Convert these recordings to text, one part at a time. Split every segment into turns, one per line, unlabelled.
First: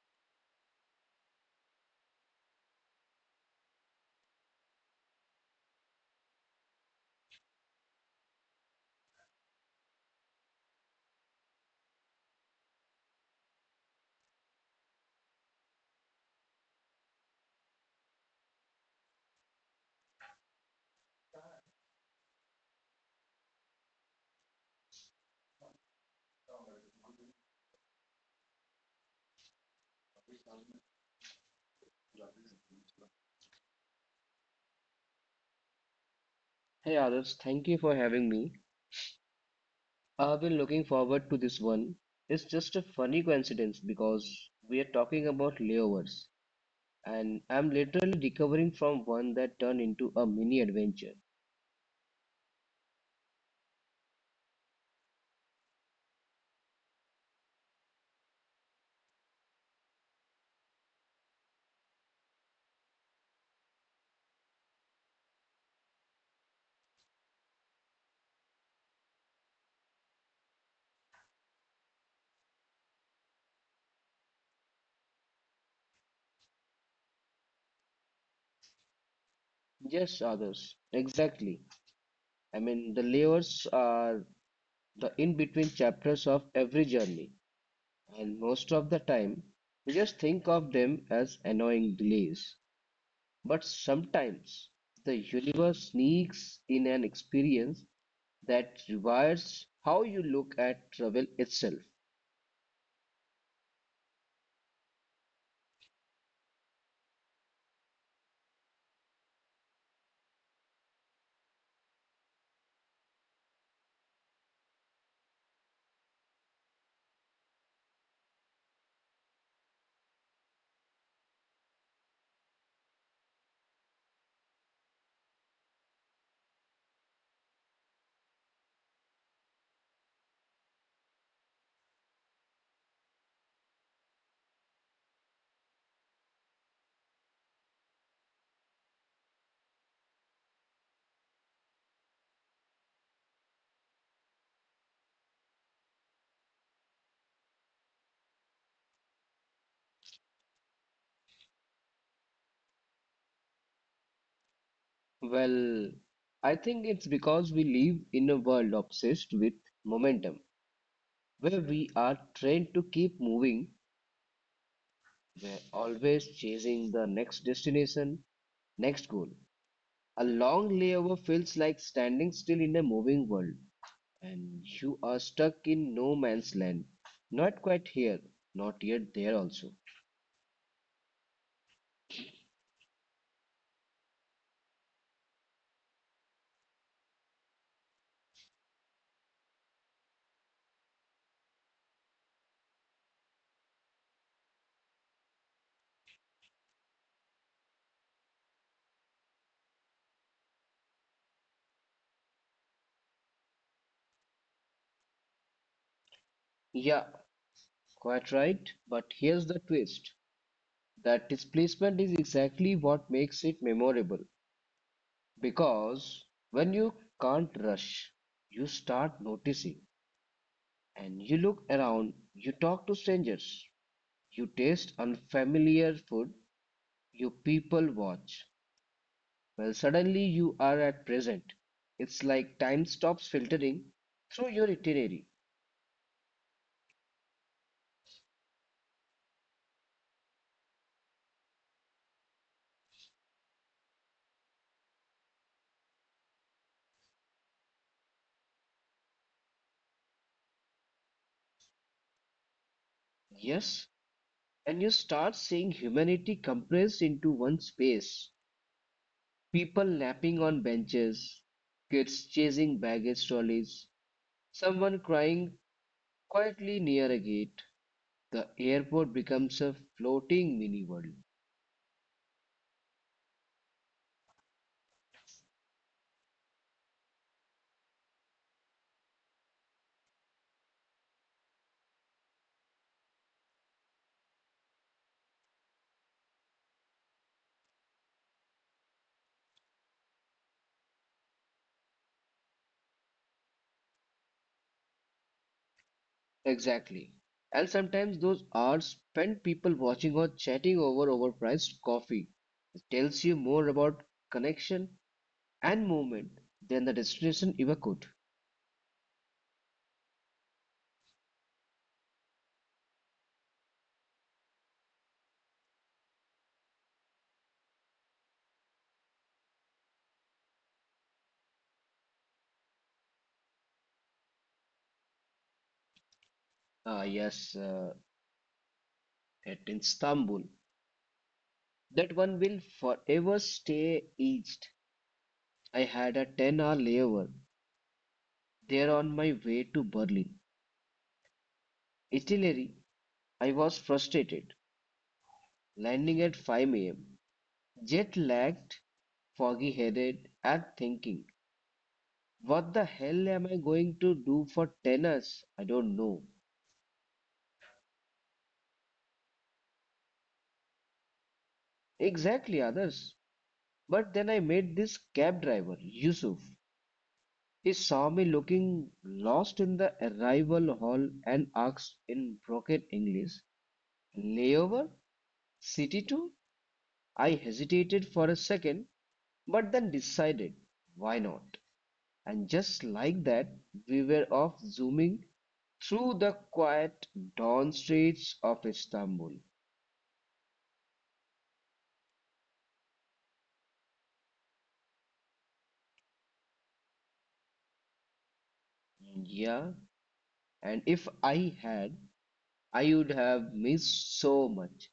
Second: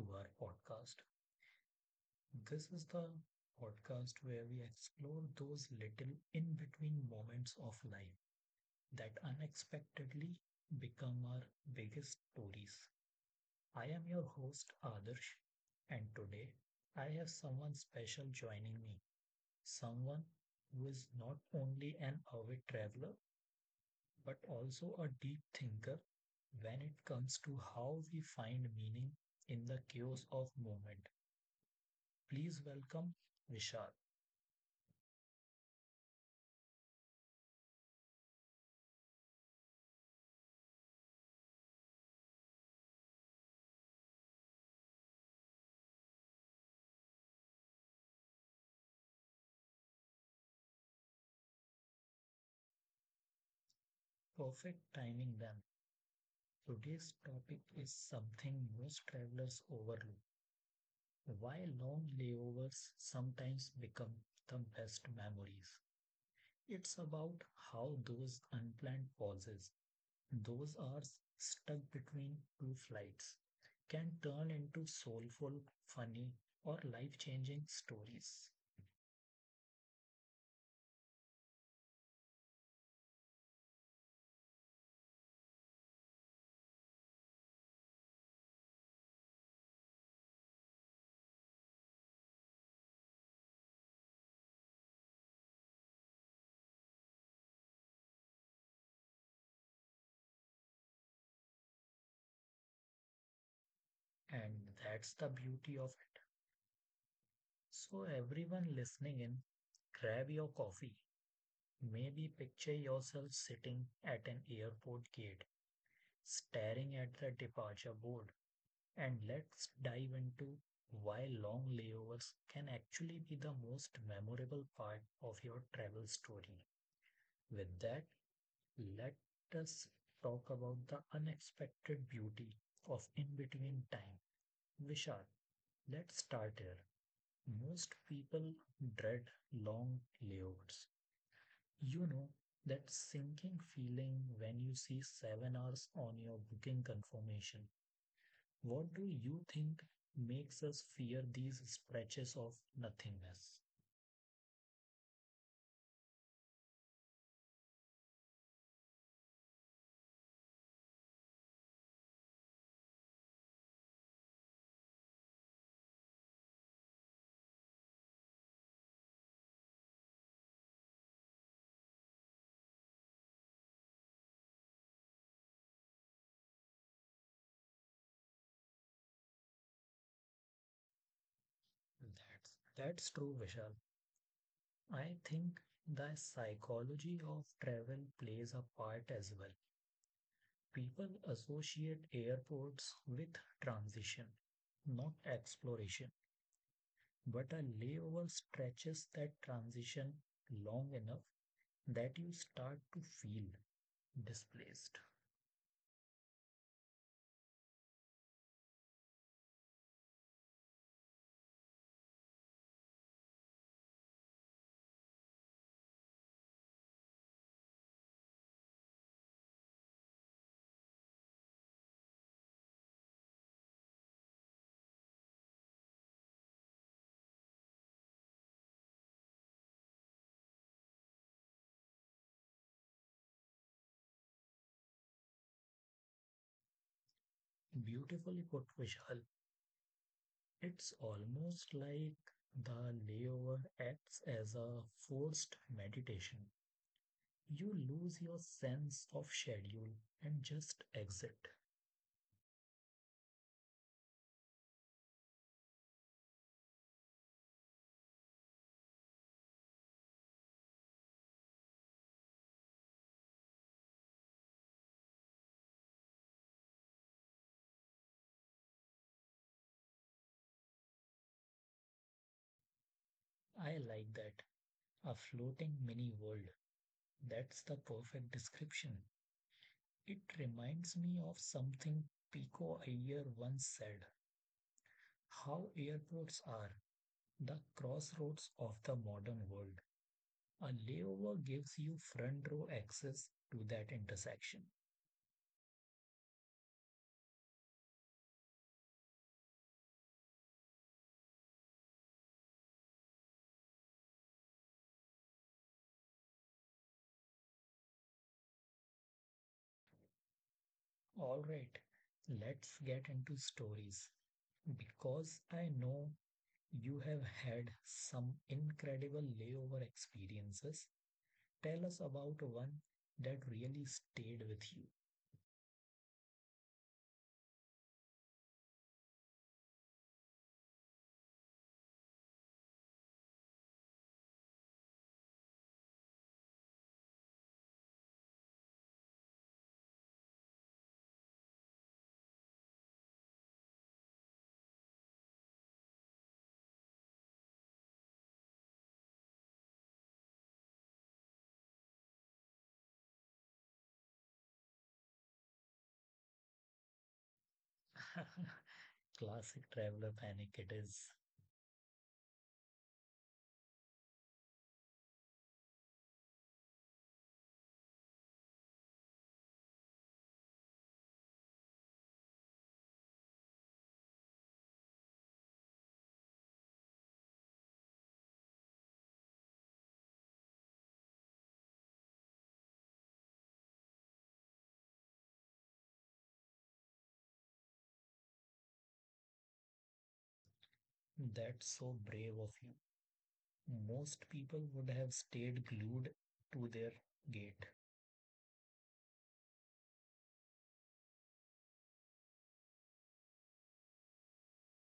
to our podcast. This is the podcast where we explore those little in between moments of life that unexpectedly become our biggest stories. I am your host, Adarsh, and today I have someone special joining me. Someone who is not only an avid traveler, but also a deep thinker when it comes to how we find meaning in the chaos of movement. Please welcome Vishal.
Hey Adarsh, thank you for having me. I've been looking forward to this one. It's just a funny coincidence because we are talking about layovers, and I'm literally recovering from one that turned into a mini adventure.
Perfect timing then. Today's topic is something most travelers overlook. Why long layovers sometimes become the best memories. It's about how those unplanned pauses Those are stuck between two flights can turn into soulful, funny, or life changing stories.
Yes, Adarsh, exactly. I mean, the layovers are the in-between chapters of every journey, and most of the time, we just think of them as annoying delays. But sometimes, the universe sneaks in an experience that rewires how you look at travel itself.
And that's the beauty of it. So, everyone listening in, grab your coffee. Maybe picture yourself sitting at an airport gate, staring at the departure board, and let's dive into why long layovers can actually be the most memorable part of your travel story. With that, let us talk about the unexpected beauty of in between time. Vishal, let's start here. Most people dread long layouts. You know, that sinking feeling when you see 7 hours on your booking confirmation. What do you think makes us fear these stretches of nothingness?
Well, I think it's because we live in a world obsessed with momentum, where we are trained to keep moving. We're always chasing the next destination, next goal. A long layover feels like standing still in a moving world, and you are stuck in no man's land. Not quite here, not yet there also.
That's, that's true, Vishal. I think the psychology of travel plays a part as well. People associate airports with transition, not exploration. But a layover stretches that transition long enough that you start to feel displaced.
Yeah, quite right. But here's the twist. That displacement is exactly what makes it memorable because when you can't rush, you start noticing, and you look around, you talk to strangers, you taste unfamiliar food, you people watch. Well, suddenly you are at present. It's like time stops filtering through your itinerary.
Beautifully put, Vishal. It's almost like the layover acts as a forced meditation. You lose your sense of schedule and just exit.
Yes, and you start seeing humanity compressed into one space. People napping on benches, kids chasing baggage trolleys, someone crying quietly near a gate. The airport becomes a floating mini world.
I like that. A floating mini world. That's the perfect description. It reminds me of something Pico Iyer once said, how airports are the crossroads of the modern world. A layover gives you front row access to that intersection.
Exactly. And sometimes those hours spent people watching or chatting over overpriced coffee tells you more about connection and movement than the destination ever could.
All right, let's get into stories. Because I know you have had some incredible layover experiences, tell us about one that really stayed with you.
Ah, yes, at Istanbul. That one will forever stay etched. I had a 10-hour layover there on my way to Berlin. Italy, I was frustrated, landing at 5 a.m., jet lagged, foggy headed, and thinking, what the hell am I going to do for 10 hours? I don't know.
Classic traveler panic it is.
Exactly, others. But then I met this cab driver, Yusuf. He saw me looking lost in the arrival hall and asked in broken English, layover? City 2? I hesitated for a second, but then decided, why not? And just like that, we were off zooming through the quiet dawn streets of Istanbul.
That's so brave of you. Most people would have stayed glued to their gate.
Yeah, and if I had, I would have missed so much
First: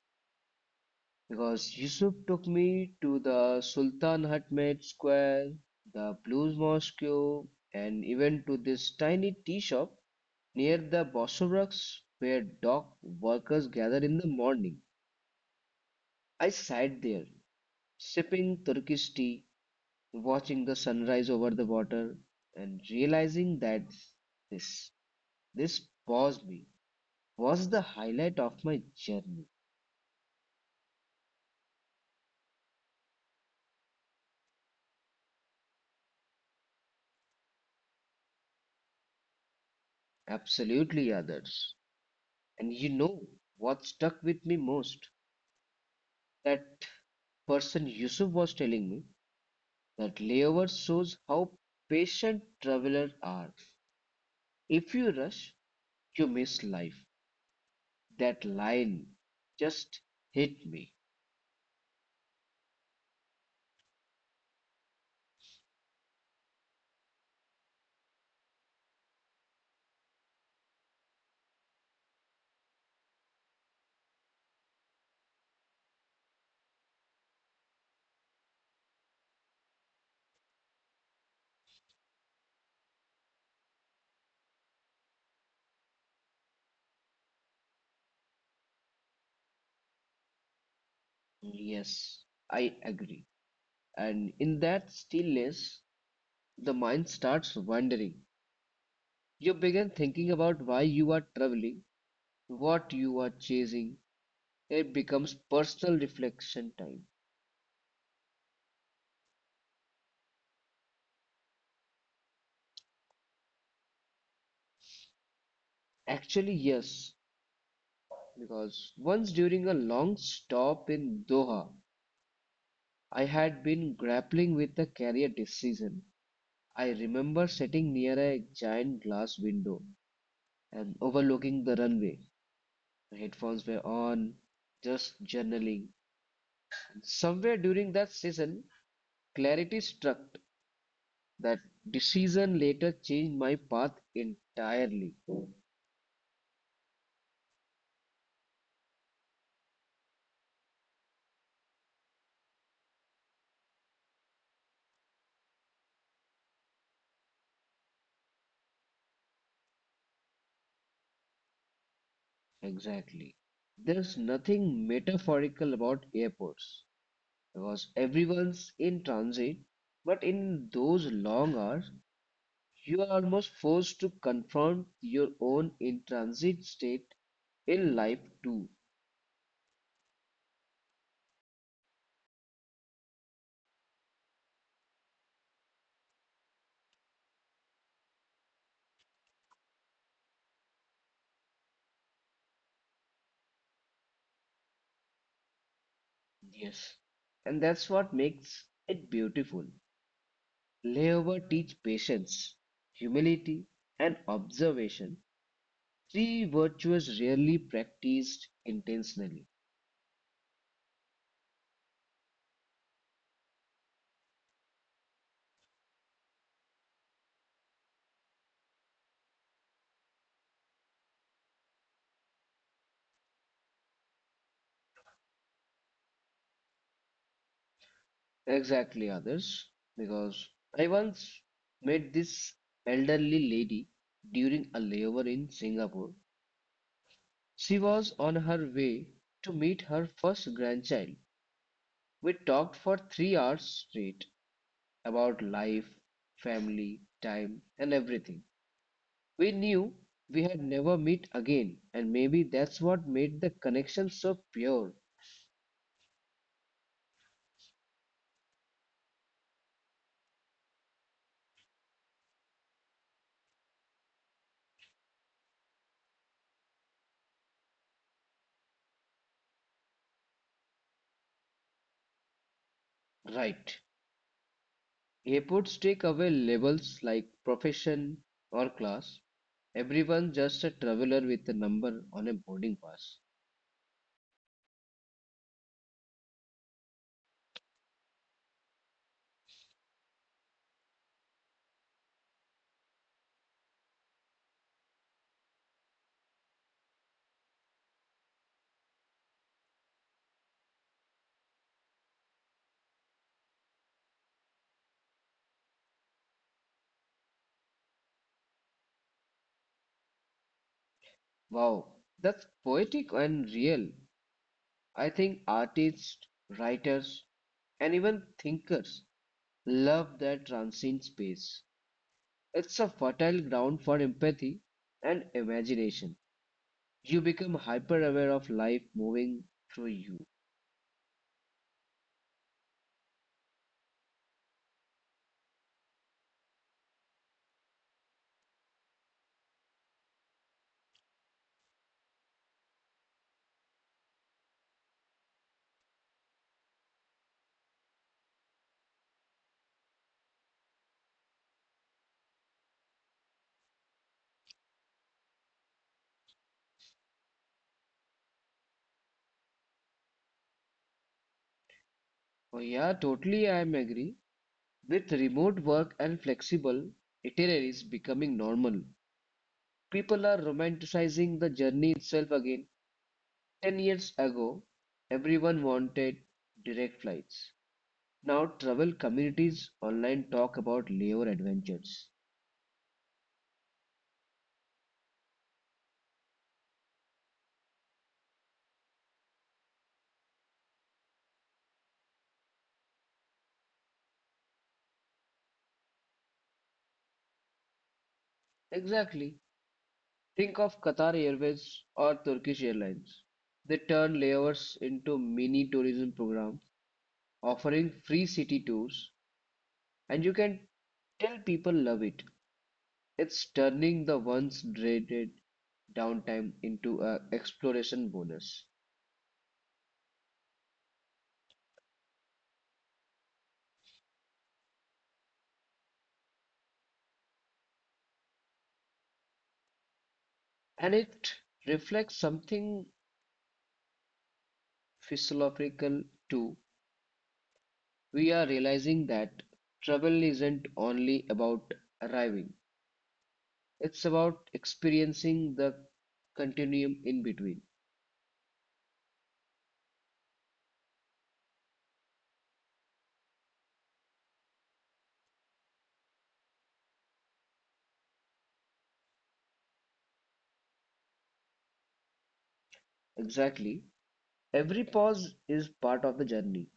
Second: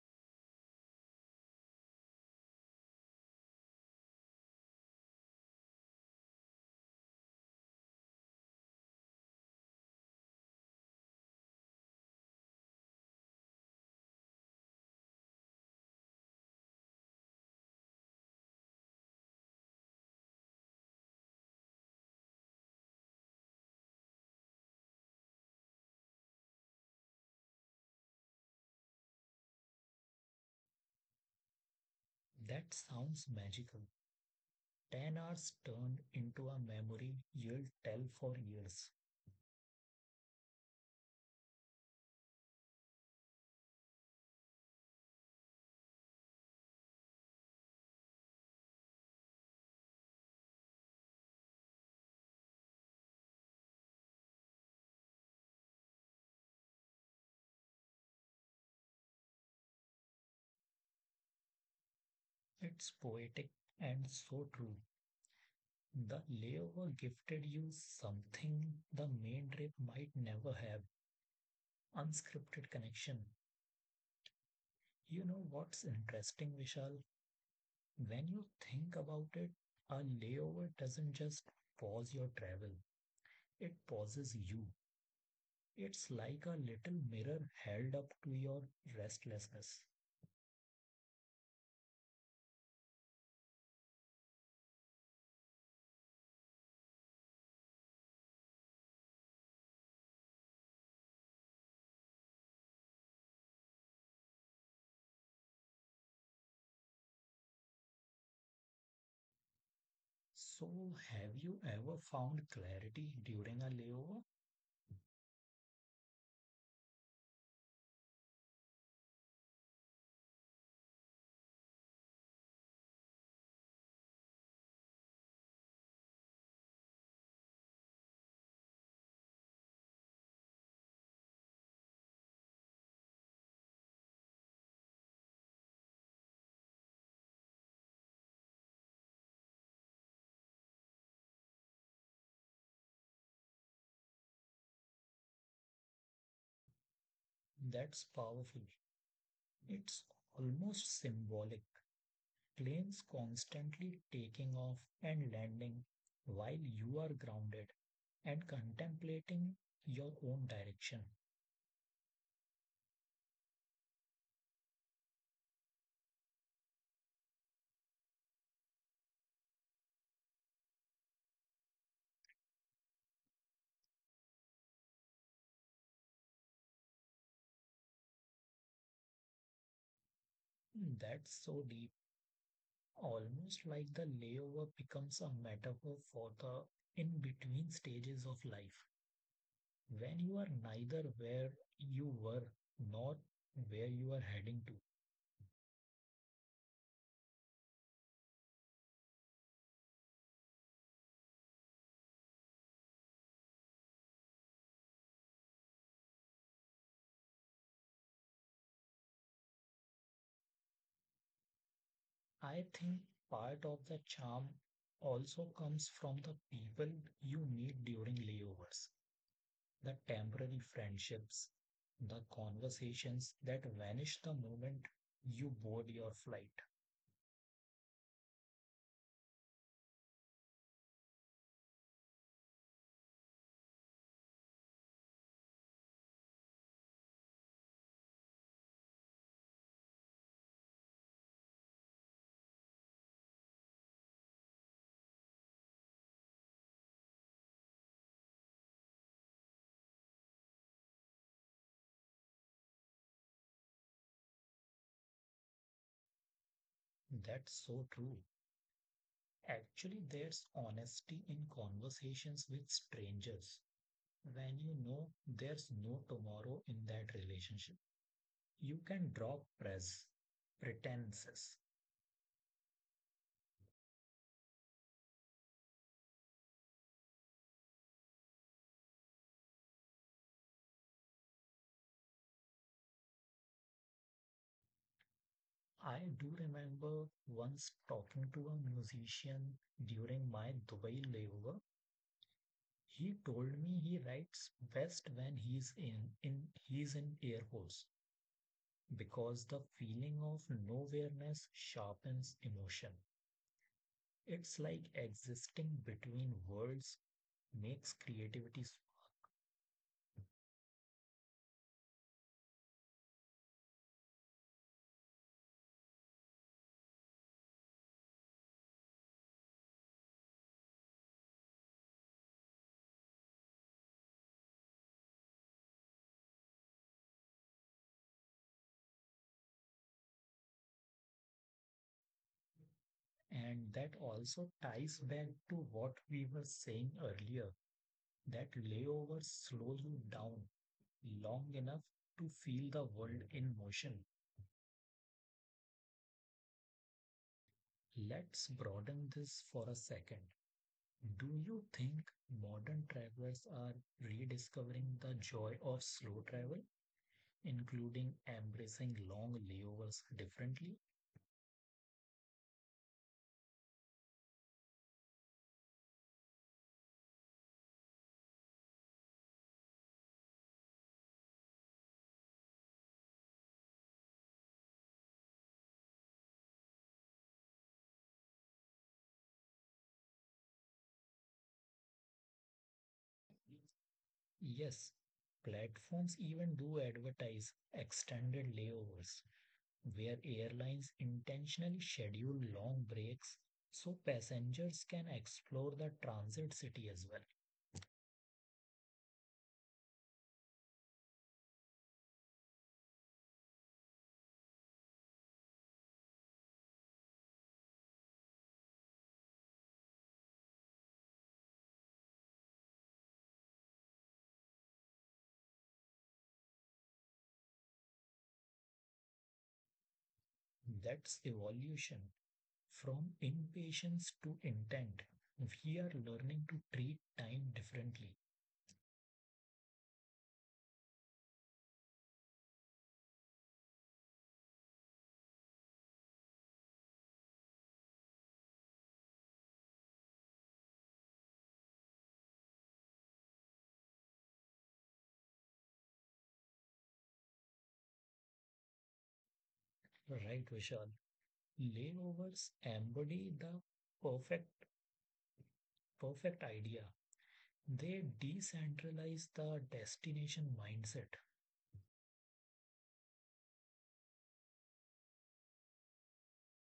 because Yusuf took me to the Sultan Ahmed Square, the Blues Mosque, and even to this tiny tea shop near the Bosporus where dock workers gather in the morning. I sat there sipping Turkish tea, watching the sunrise over the water, and realizing that this this paused me was the highlight of my journey.
That sounds magical. 10 hours turned into a memory you'll tell for years.
Absolutely others. And you know what stuck with me most? That person Yusuf was telling me that layover shows how patient travelers are. If you rush, you miss life. That line just hit me.
It's poetic and so true. The layover gifted you something the main trip might never have, unscripted connection. You know what's interesting, Vishal? When you think about it, a layover doesn't just pause your travel, it pauses you. It's like a little mirror held up to your restlessness.
Yes, I agree. And in that stillness, the mind starts wandering. You begin thinking about why you are traveling, what you are chasing. It becomes personal reflection time.
So, have you ever found clarity during a layover?
Actually, yes, because once during a long stop in Doha, I had been grappling with a career decision. I remember sitting near a giant glass window and overlooking the runway. My headphones were on, just journaling. Somewhere during that season, clarity struck. That decision later changed my path entirely.
That's powerful. It's almost symbolic. Planes constantly taking off and landing while you are grounded and contemplating your own direction.
Exactly. There's nothing metaphorical about airports because everyone's in transit, but in those long hours, you are almost forced to confront your own in transit state in life too.
Hmm, that's so deep. Almost like the layover becomes a metaphor for the in between stages of life, when you are neither where you were nor where you are heading to.
Yes. And that's what makes it beautiful. Layover teach patience, humility, and observation. Three virtues rarely practiced intentionally.
I think part of the charm also comes from the people you meet during layovers, the temporary friendships, the conversations that vanish the moment you board your flight.
Exactly, others. Because I once met this elderly lady during a layover in Singapore. She was on her way to meet her first grandchild. We talked for 3 hours straight about life, family, time, and everything. We knew we had never meet again, and maybe that's what made the connection so pure.
That's so true. Actually, there's honesty in conversations with strangers. When you know there's no tomorrow in that relationship, you can drop press, pretenses.
Right. Airports take away labels like profession or class. Everyone just a traveler with a number on a boarding pass.
I do remember once talking to a musician during my Dubai layover. He told me he writes best when he's in air holes because the feeling of nowhereness sharpens emotion. It's like existing between worlds makes creativity, s-
Wow, that's poetic and real. I think artists, writers, and even thinkers love that transient space. It's a fertile ground for empathy and imagination. You become hyper aware of life moving through you.
and that also ties back to what we were saying earlier, that layover slows you down long enough to feel the world in motion. Let's broaden this for a second. Do you think modern travelers are rediscovering the joy of slow travel, including embracing long layovers differently?
Oh, yeah, totally, I'm agree. With remote work and flexible itineraries becoming normal, people are romanticizing the journey itself again. 10 years ago, everyone wanted direct flights. Now, travel communities online talk about layover adventures.
Yes, platforms even do advertise extended layovers where airlines intentionally schedule long breaks so passengers can explore the transit city as well.
Exactly. Think of Qatar Airways or Turkish Airlines. They turn layovers into mini tourism programs, offering free city tours, and you can tell people love it. It's turning the once dreaded downtime into an exploration bonus.
That's evolution from impatience to intent. We are learning to treat time differently.
And it reflects something philosophical too. We are realizing that travel isn't only about arriving, it's about experiencing the continuum in between.
Right, Vishal? Layovers embody the perfect perfect idea. They decentralize the destination mindset.
Exactly. Every pause is part of the journey,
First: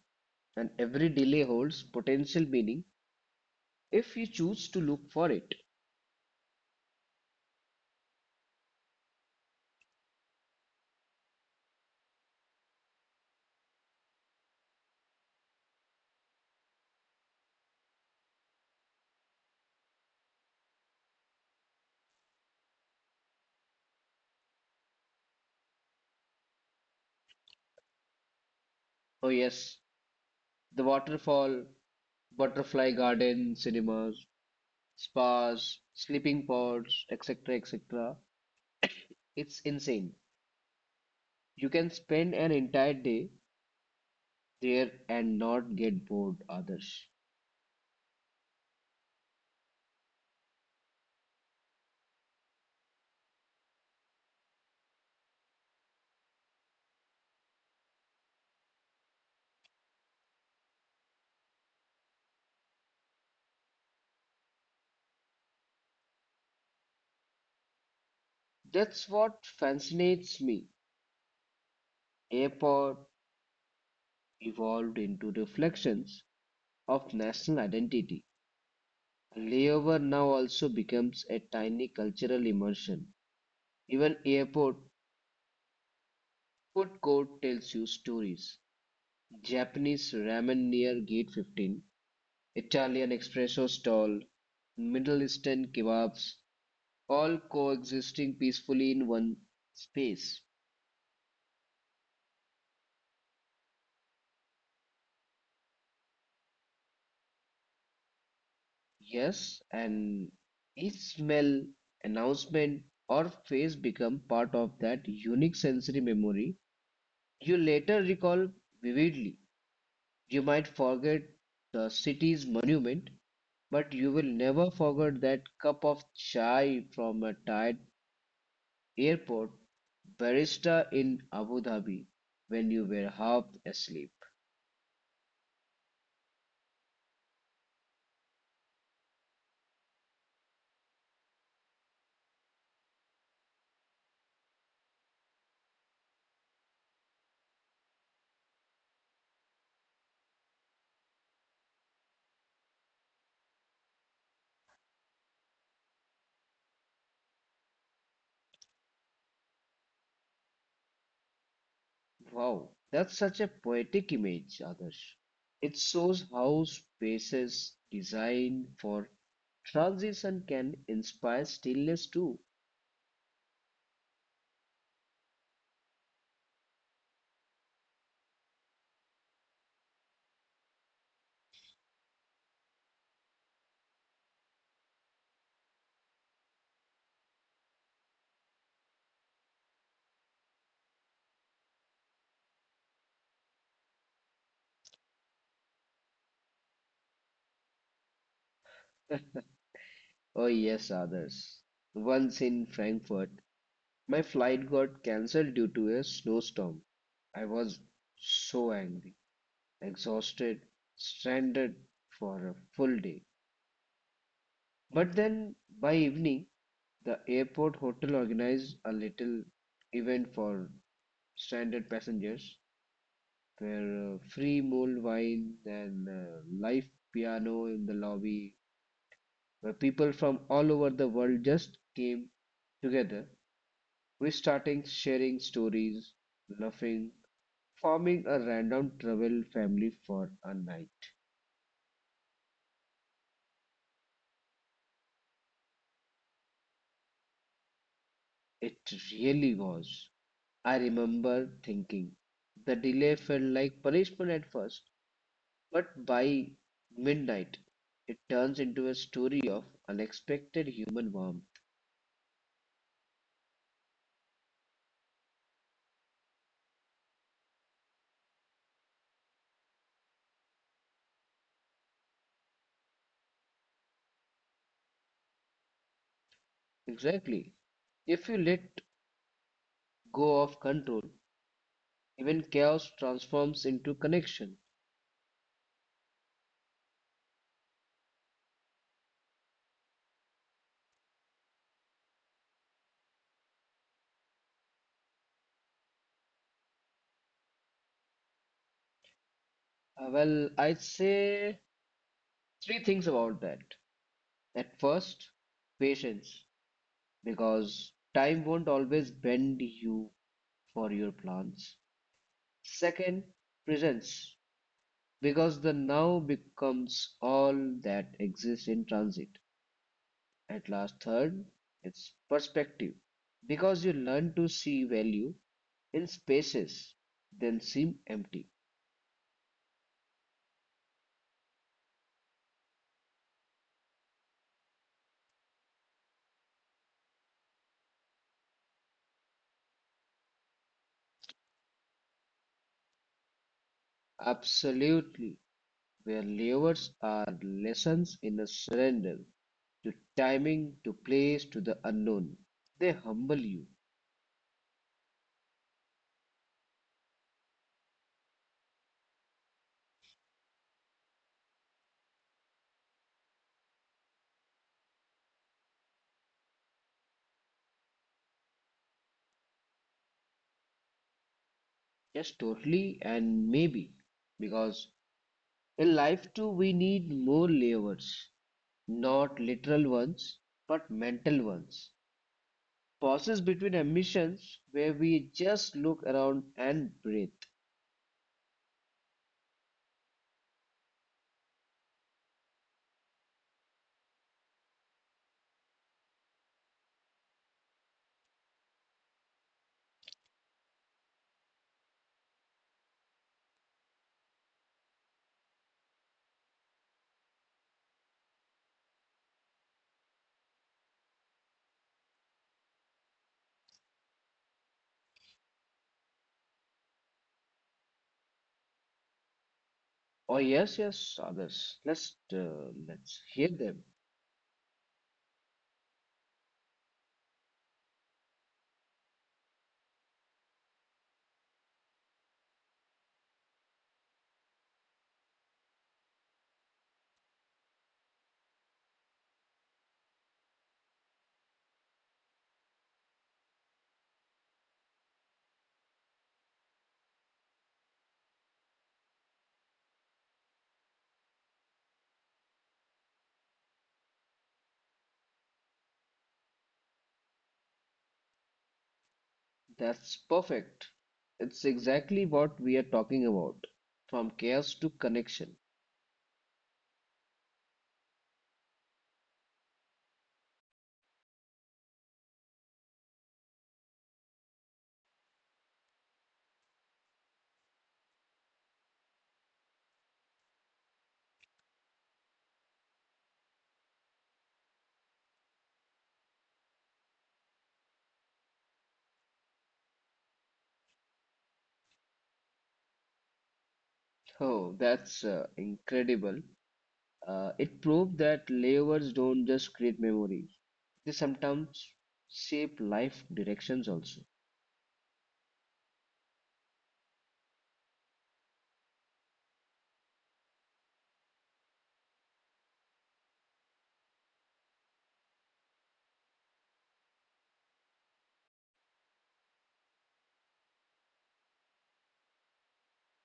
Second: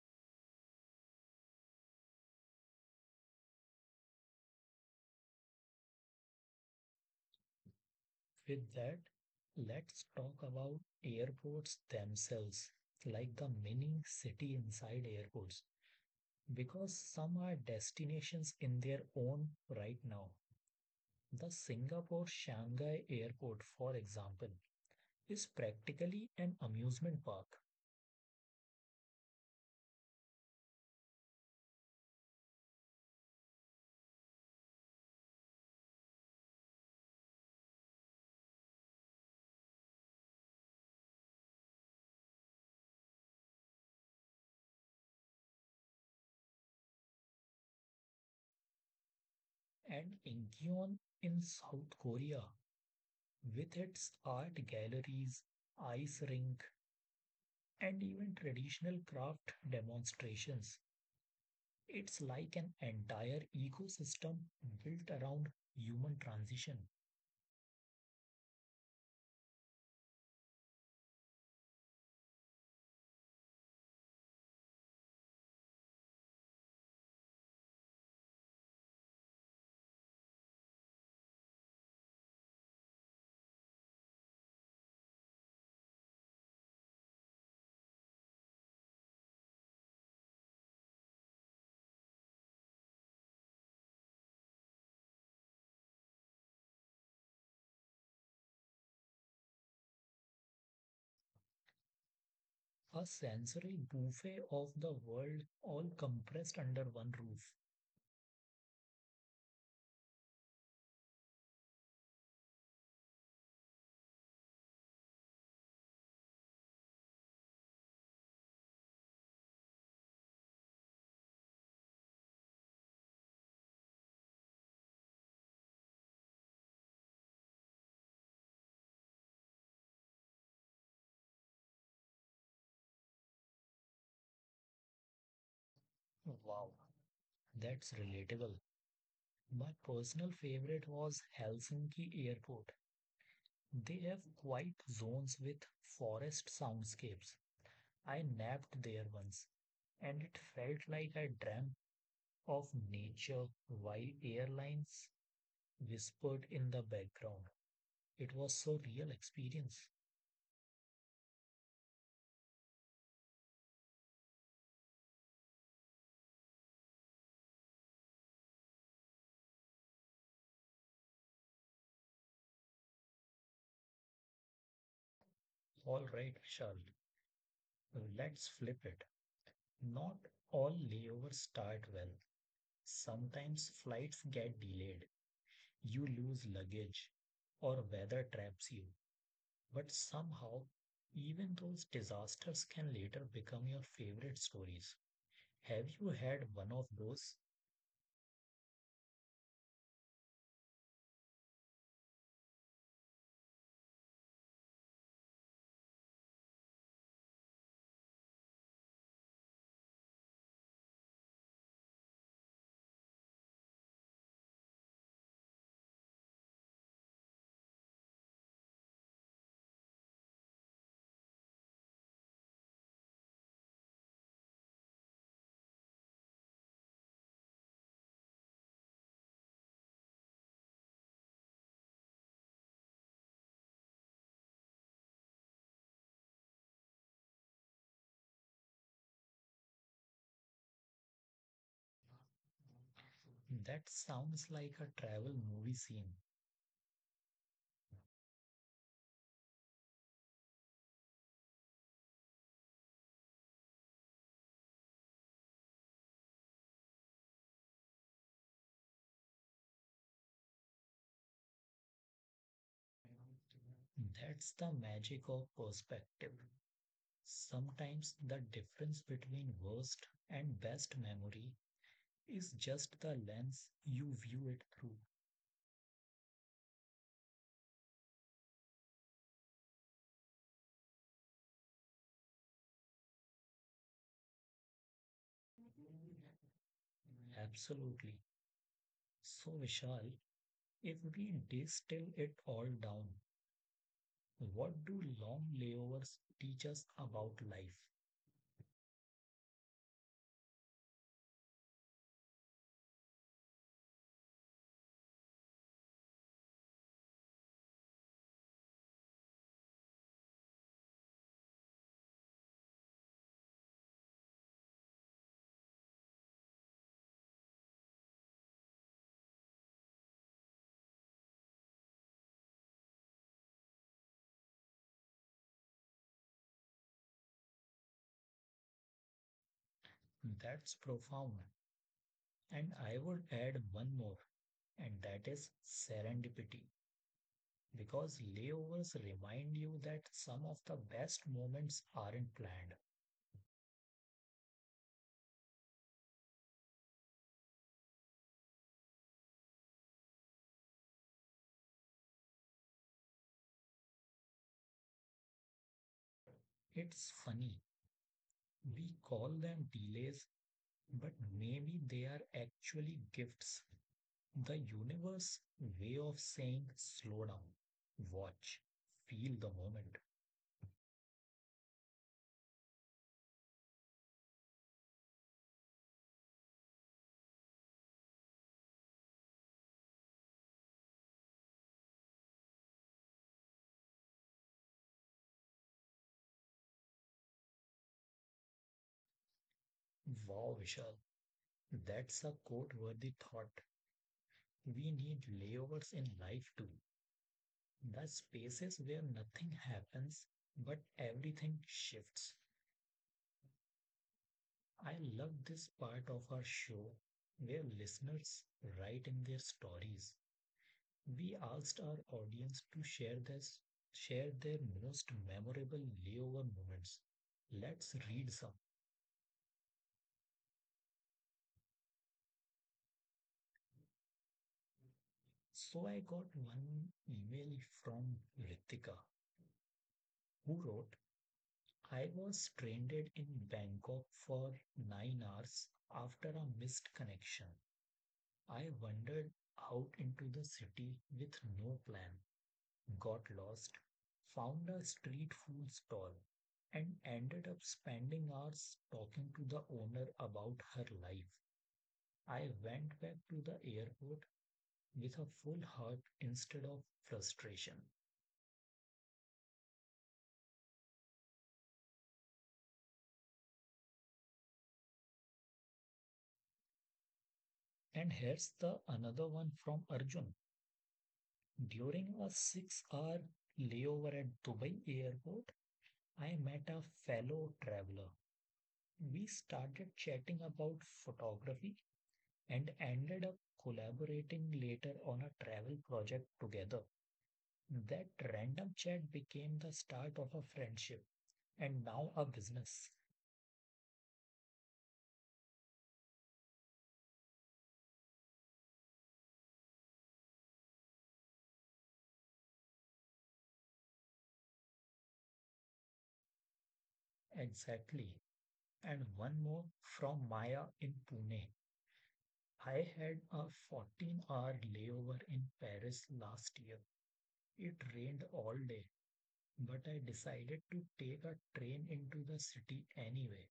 and every delay holds potential meaning if you choose to look for it.
With that, let's talk about airports themselves, like the mini city inside airports, because some are destinations in their own right now. The Singapore Shanghai Airport, for example, is practically an amusement park,
Oh, yes, the waterfall, butterfly garden cinemas, spas, sleeping pods, etc. etc. It's insane. You can spend an entire day there and not get bored others.
and Incheon in South Korea, with its art galleries, ice rink, and even traditional craft demonstrations. It's like an entire ecosystem built around human transition,
That's what fascinates me. Airport evolved into reflections of national identity. Layover now also becomes a tiny cultural immersion. Even airport food court tells you stories. Japanese ramen near Gate 15, Italian espresso stall, Middle Eastern kebabs, all coexisting peacefully in one space.
a sensory buffet of the world all compressed under one roof.
Yes, and each smell, announcement, or face become part of that unique sensory memory you later recall vividly. You might forget the city's monument, but you will never forget that cup of chai from a tired airport barista in Abu Dhabi when you were half asleep.
Wow, that's relatable. My personal favorite was Helsinki Airport. They have quiet zones with forest soundscapes. I napped there once, and it felt like I dreamt of nature while airlines whispered in the background. It was so real experience.
Wow, that's such a poetic image, Adarsh. It shows how spaces designed for transition can inspire stillness too.
All right, Vishal. Let's flip it. Not all layovers start well. Sometimes flights get delayed. You lose luggage or weather traps you. But somehow, even those disasters can later become your favorite stories. Have you had one of those?
Oh, yes, Adarsh. Once in Frankfurt, my flight got cancelled due to a snowstorm. I was so angry, exhausted, stranded for a full day. But then by evening, the airport hotel organized a little event for stranded passengers, where free mulled wine and live piano in the lobby, where people from all over the world just came together, restarting, sharing stories, laughing, forming a random travel family for a night.
That sounds like a travel movie scene.
It really was. I remember thinking the delay felt like punishment at first, but by midnight, it turns into a story of unexpected human warmth.
That's the magic of perspective. Sometimes the difference between worst and best memory is just the lens you view it through.
Exactly. If you let go of control, even chaos transforms into connection.
Absolutely. So, Vishal, if we distill it all down, what do long layovers teach us about life?
I'd say three things about that. At first, patience, because time won't always bend you for your plans. Second, presence, because the now becomes all that exists in transit. At last, third, it's perspective. Because you learn to see value in spaces that seem empty.
That's profound. And I would add one more, and that is serendipity. Because layovers remind you that some of the best moments aren't planned.
Absolutely. Where layers are lessons in a surrender to timing, to place, to the unknown. They humble you.
It's funny. We call them delays, but maybe they are actually gifts. The universe way of saying slow down, watch, feel the moment.
Yes, totally and maybe. Because in life too, we need more layers. Not literal ones, but mental ones. Pauses between emissions where we just look around and breathe.
Wow, Vishal, that's a quote worthy thought. We need layovers in life too. The spaces where nothing happens, but everything shifts. I love this part of our show where listeners write in their stories. We asked our audience to share this, share their most memorable layover moments. Let's read some.
Oh yes, yes, others. Let's hear them.
So I got one email from Ritika who wrote, I was stranded in Bangkok for 9 hours after a missed connection. I wandered out into the city with no plan, got lost, found a street food stall, and ended up spending hours talking to the owner about her life. I went back to the airport with a full heart instead of frustration.
That's perfect. It's exactly what we are talking about. From chaos to connection.
And here's the another one from Arjun. During a 6 hour layover at Dubai airport, I met a fellow traveler. We started chatting about photography and ended up collaborating later on a travel project together. That random chat became the start of a friendship and now a business.
Oh, that's incredible. It proved that layovers don't just create memories. They sometimes shape life directions also.
Exactly. And one more from Maya in Pune. I had a 14-hour layover in Paris last year. It rained all day, but I decided to take a train into the city anyway.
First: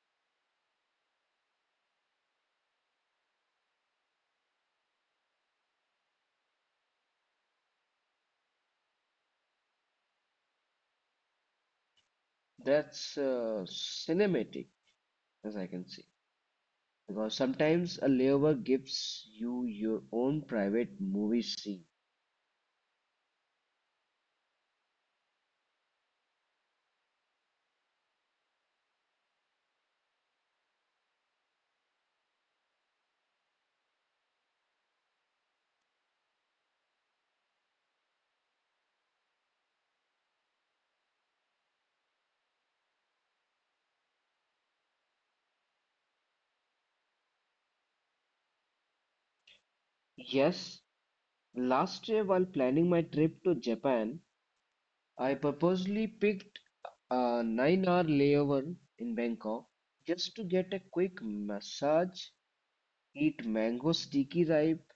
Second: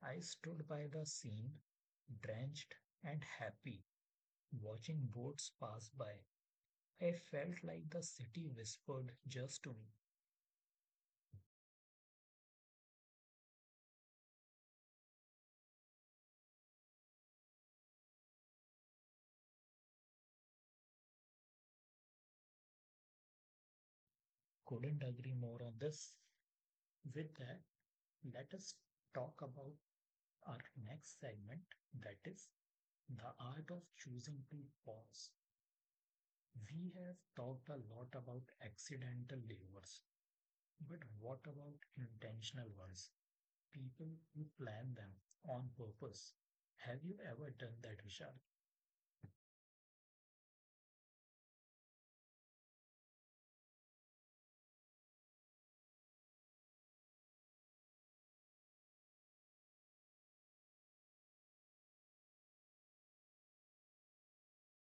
I stood by the scene, drenched and happy, watching boats pass by, I felt like the city whispered just to me.
That's cinematic, as I can say. Because sometimes a layover gives you your own private movie scene.
Couldn't agree more on this. With that, let us talk about our next segment, that is the art of choosing to pause. We have talked a lot about accidental waivers, but what about intentional ones? People who plan them on purpose. Have you ever done that, Vishal?
Yes, last year while planning my trip to Japan, I purposely picked a 9-hour layover in Bangkok just to get a quick massage, eat mango sticky ripe,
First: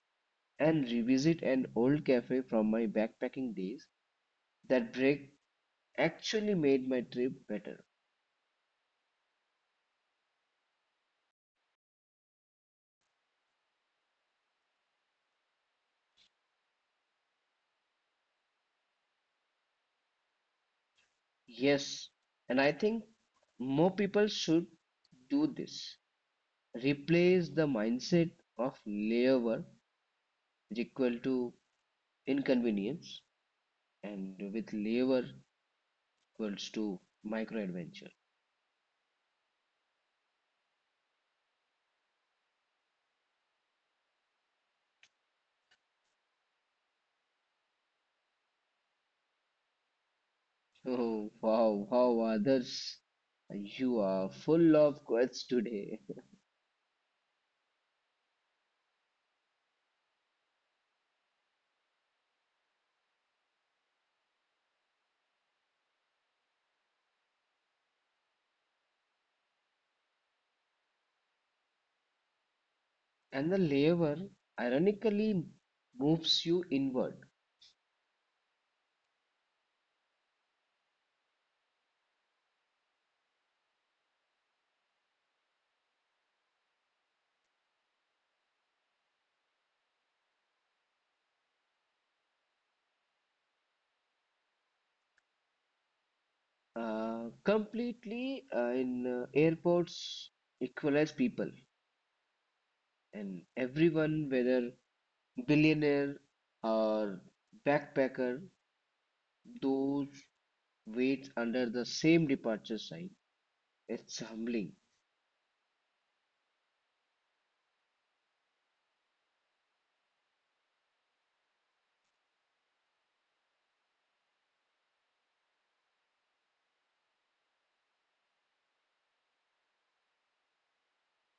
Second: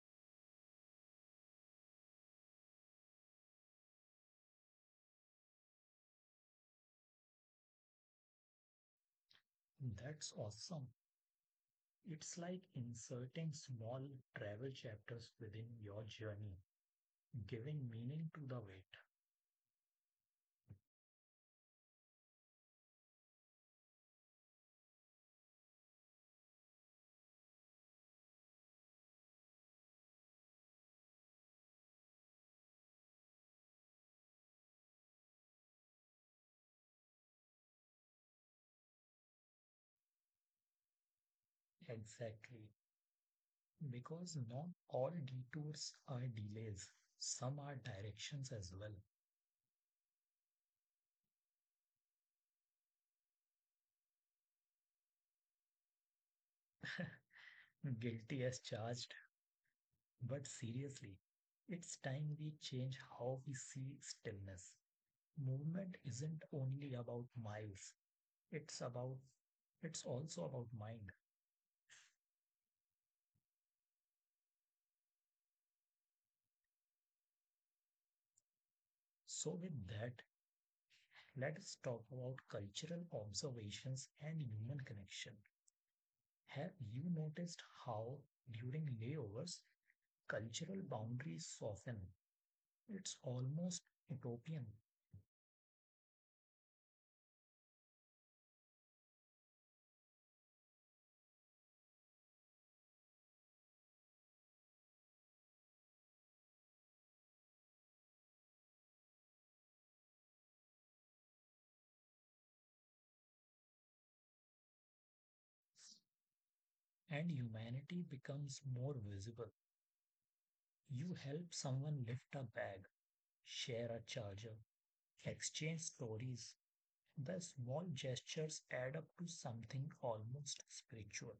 and revisit an old cafe from my backpacking days. That break actually made my trip better.
That's awesome. It's like inserting small travel chapters within your journey, giving meaning to the wait.
Yes, and I think more people should do this. Replace the mindset of labor is equal to inconvenience and with labor equals to micro adventure.
Exactly. Because not all detours are delays, some are directions as well.
Oh wow, wow others, you are full of quotes today.
Guilty as charged, but seriously, it's time we change how we see stillness. Movement isn't only about miles, it's about it's also about mind.
And the labor ironically moves you inward.
So with that, let us talk about cultural observations and human connection. Have you noticed how, during layovers, cultural boundaries soften? It's almost utopian,
Completely in airports equalize people and everyone whether billionaire or backpacker those waits under the same departure sign. It's humbling.
and humanity becomes more visible. You help someone lift a bag, share a charger, exchange stories. The small gestures add up to something almost spiritual.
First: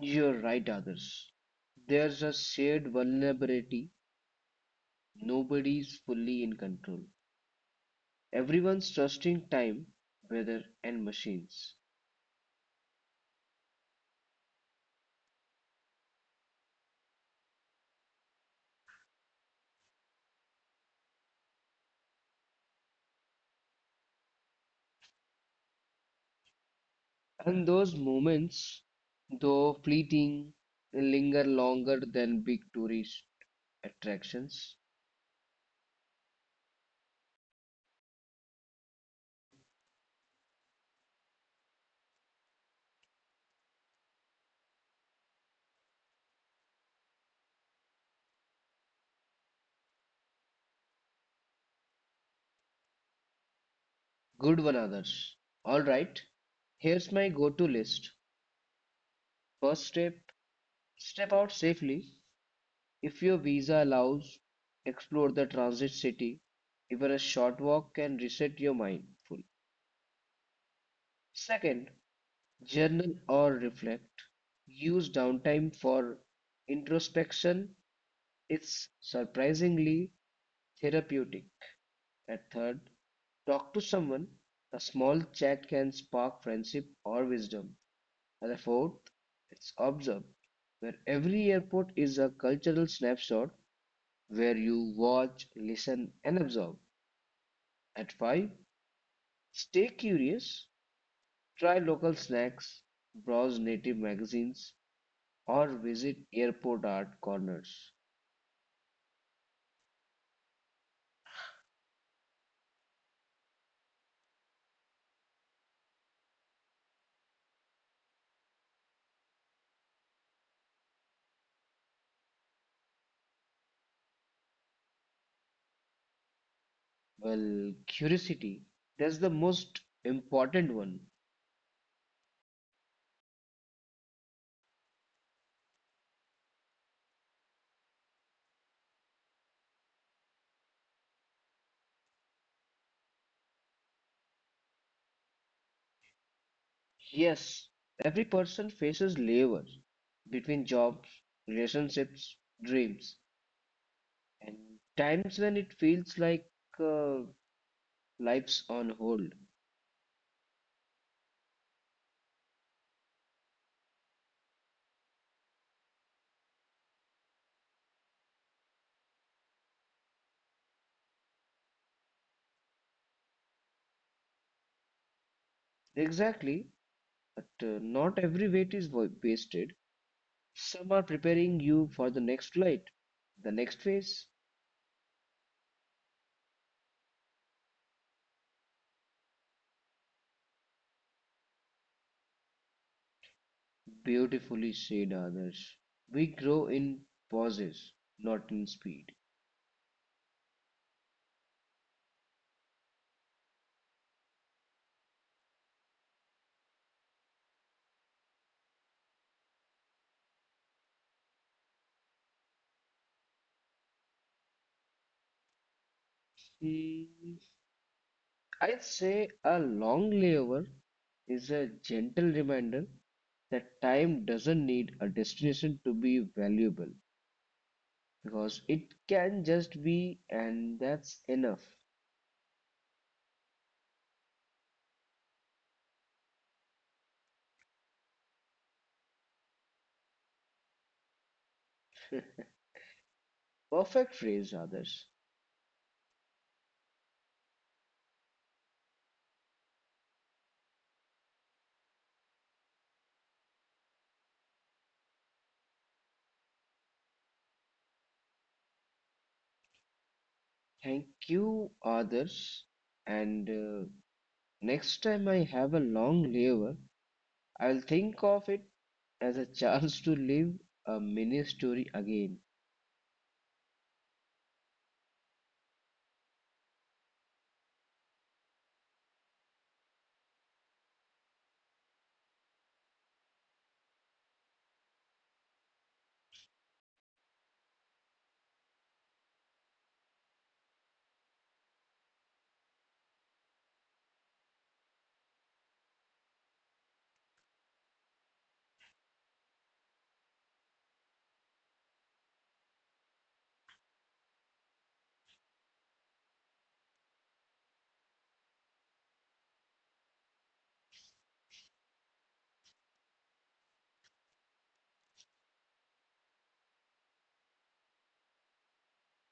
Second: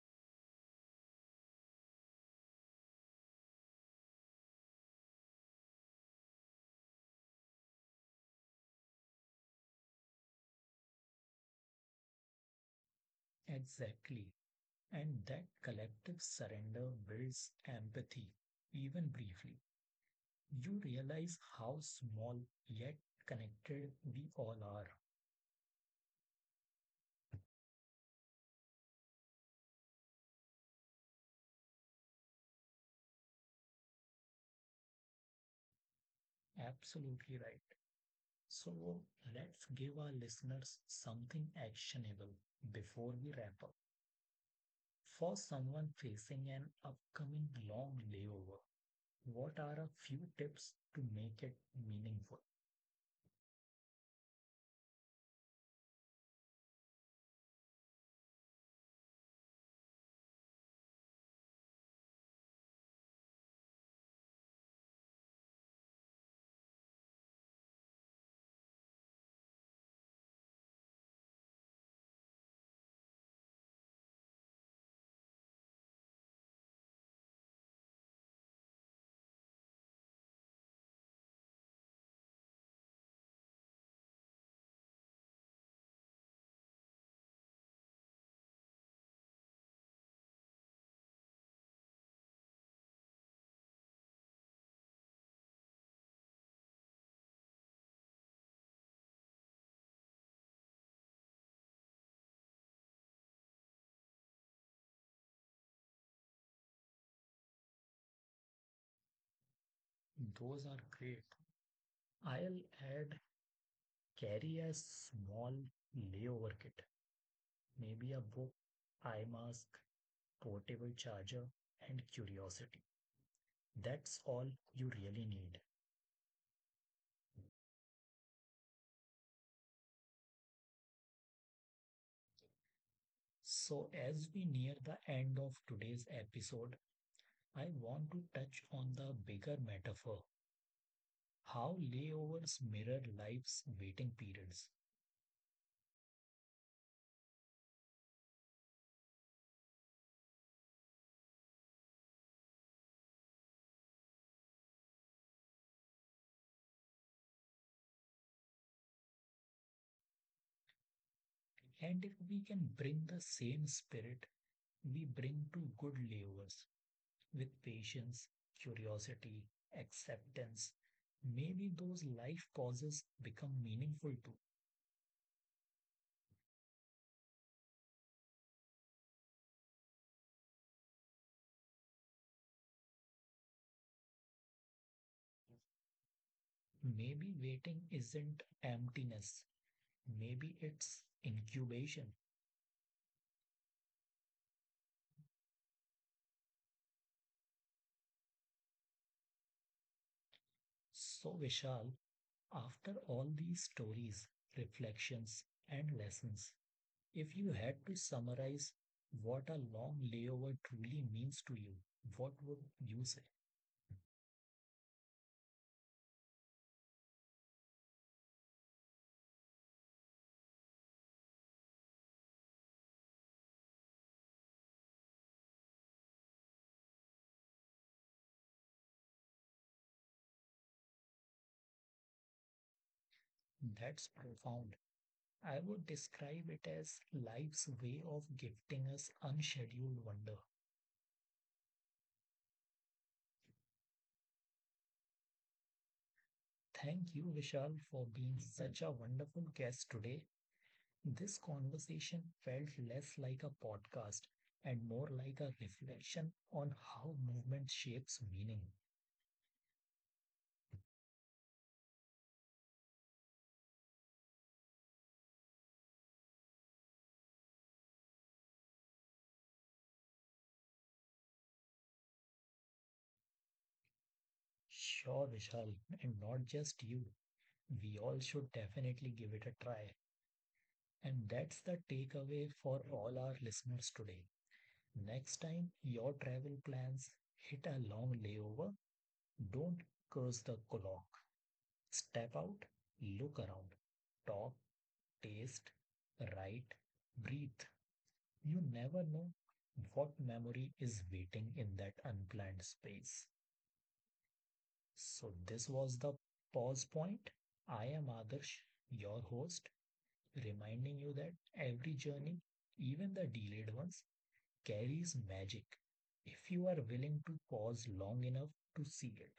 You're right, others. There's a shared vulnerability. Nobody's fully in control. Everyone's trusting time, weather, and machines.
Exactly. And that collective surrender builds empathy, even briefly. You realize how small yet connected we all are.
And those moments, though fleeting, linger longer than big tourist attractions.
Absolutely right. So let's give our listeners something actionable before we wrap up. For someone facing an upcoming long layover, what are a few tips to make it meaningful?
Good one, others. All right, here's my go to list. First step, step out safely. If your visa allows, explore the transit city. Even a short walk can reset your mindful. Second, journal or reflect. Use downtime for introspection. It's surprisingly therapeutic. And third, talk to someone. A small chat can spark friendship or wisdom. And the fourth, it's observe where every airport is a cultural snapshot where you watch, listen, and absorb. At 5, stay curious, try local snacks, browse native magazines, or visit airport art corners.
Those are great. I'll add, carry a small layover kit. Maybe a book, eye mask, portable charger, and curiosity. That's all you really need.
Well, curiosity, that's the most important one.
So, as we near the end of today's episode, I want to touch on the bigger metaphor, how layovers mirror life's waiting periods.
Yes, every person faces layers between jobs, relationships, dreams, and times when it feels like uh, life's on hold.
And if we can bring the same spirit we bring to good layovers with patience, curiosity, acceptance, maybe those life pauses become meaningful too.
Exactly, but not every weight is wasted. Some are preparing you for the next flight, the next phase.
Maybe waiting isn't emptiness, maybe it's incubation.
Beautifully said, others. We grow in pauses, not in speed.
So, Vishal, after all these stories, reflections, and lessons, if you had to summarize what a long layover truly means to you, what would you say?
Mm, I'd say a long layover is a gentle reminder that time doesn't need a destination to be valuable because it can just be, and that's enough.
That's profound. I would describe it as life's way of gifting us unscheduled wonder.
Perfect phrase, others.
Thank you, Vishal, for being such a wonderful guest today. This conversation felt less like a podcast and more like a reflection on how movement shapes meaning.
Thank you, others. And Next time I have a long layover, I'll think of it as a chance to live a mini story again.
Sure, Vishal, and not just you. We all should definitely give it a try. And that's the takeaway for all our listeners today. Next time your travel plans hit a long layover, don't curse the clock. Step out, look around, talk, taste, write, breathe. You never know what memory is waiting in that unplanned space. So, this was the pause point. I am Adarsh, your host, reminding you that every journey, even the delayed ones, carries magic if you are willing to pause long enough to see it.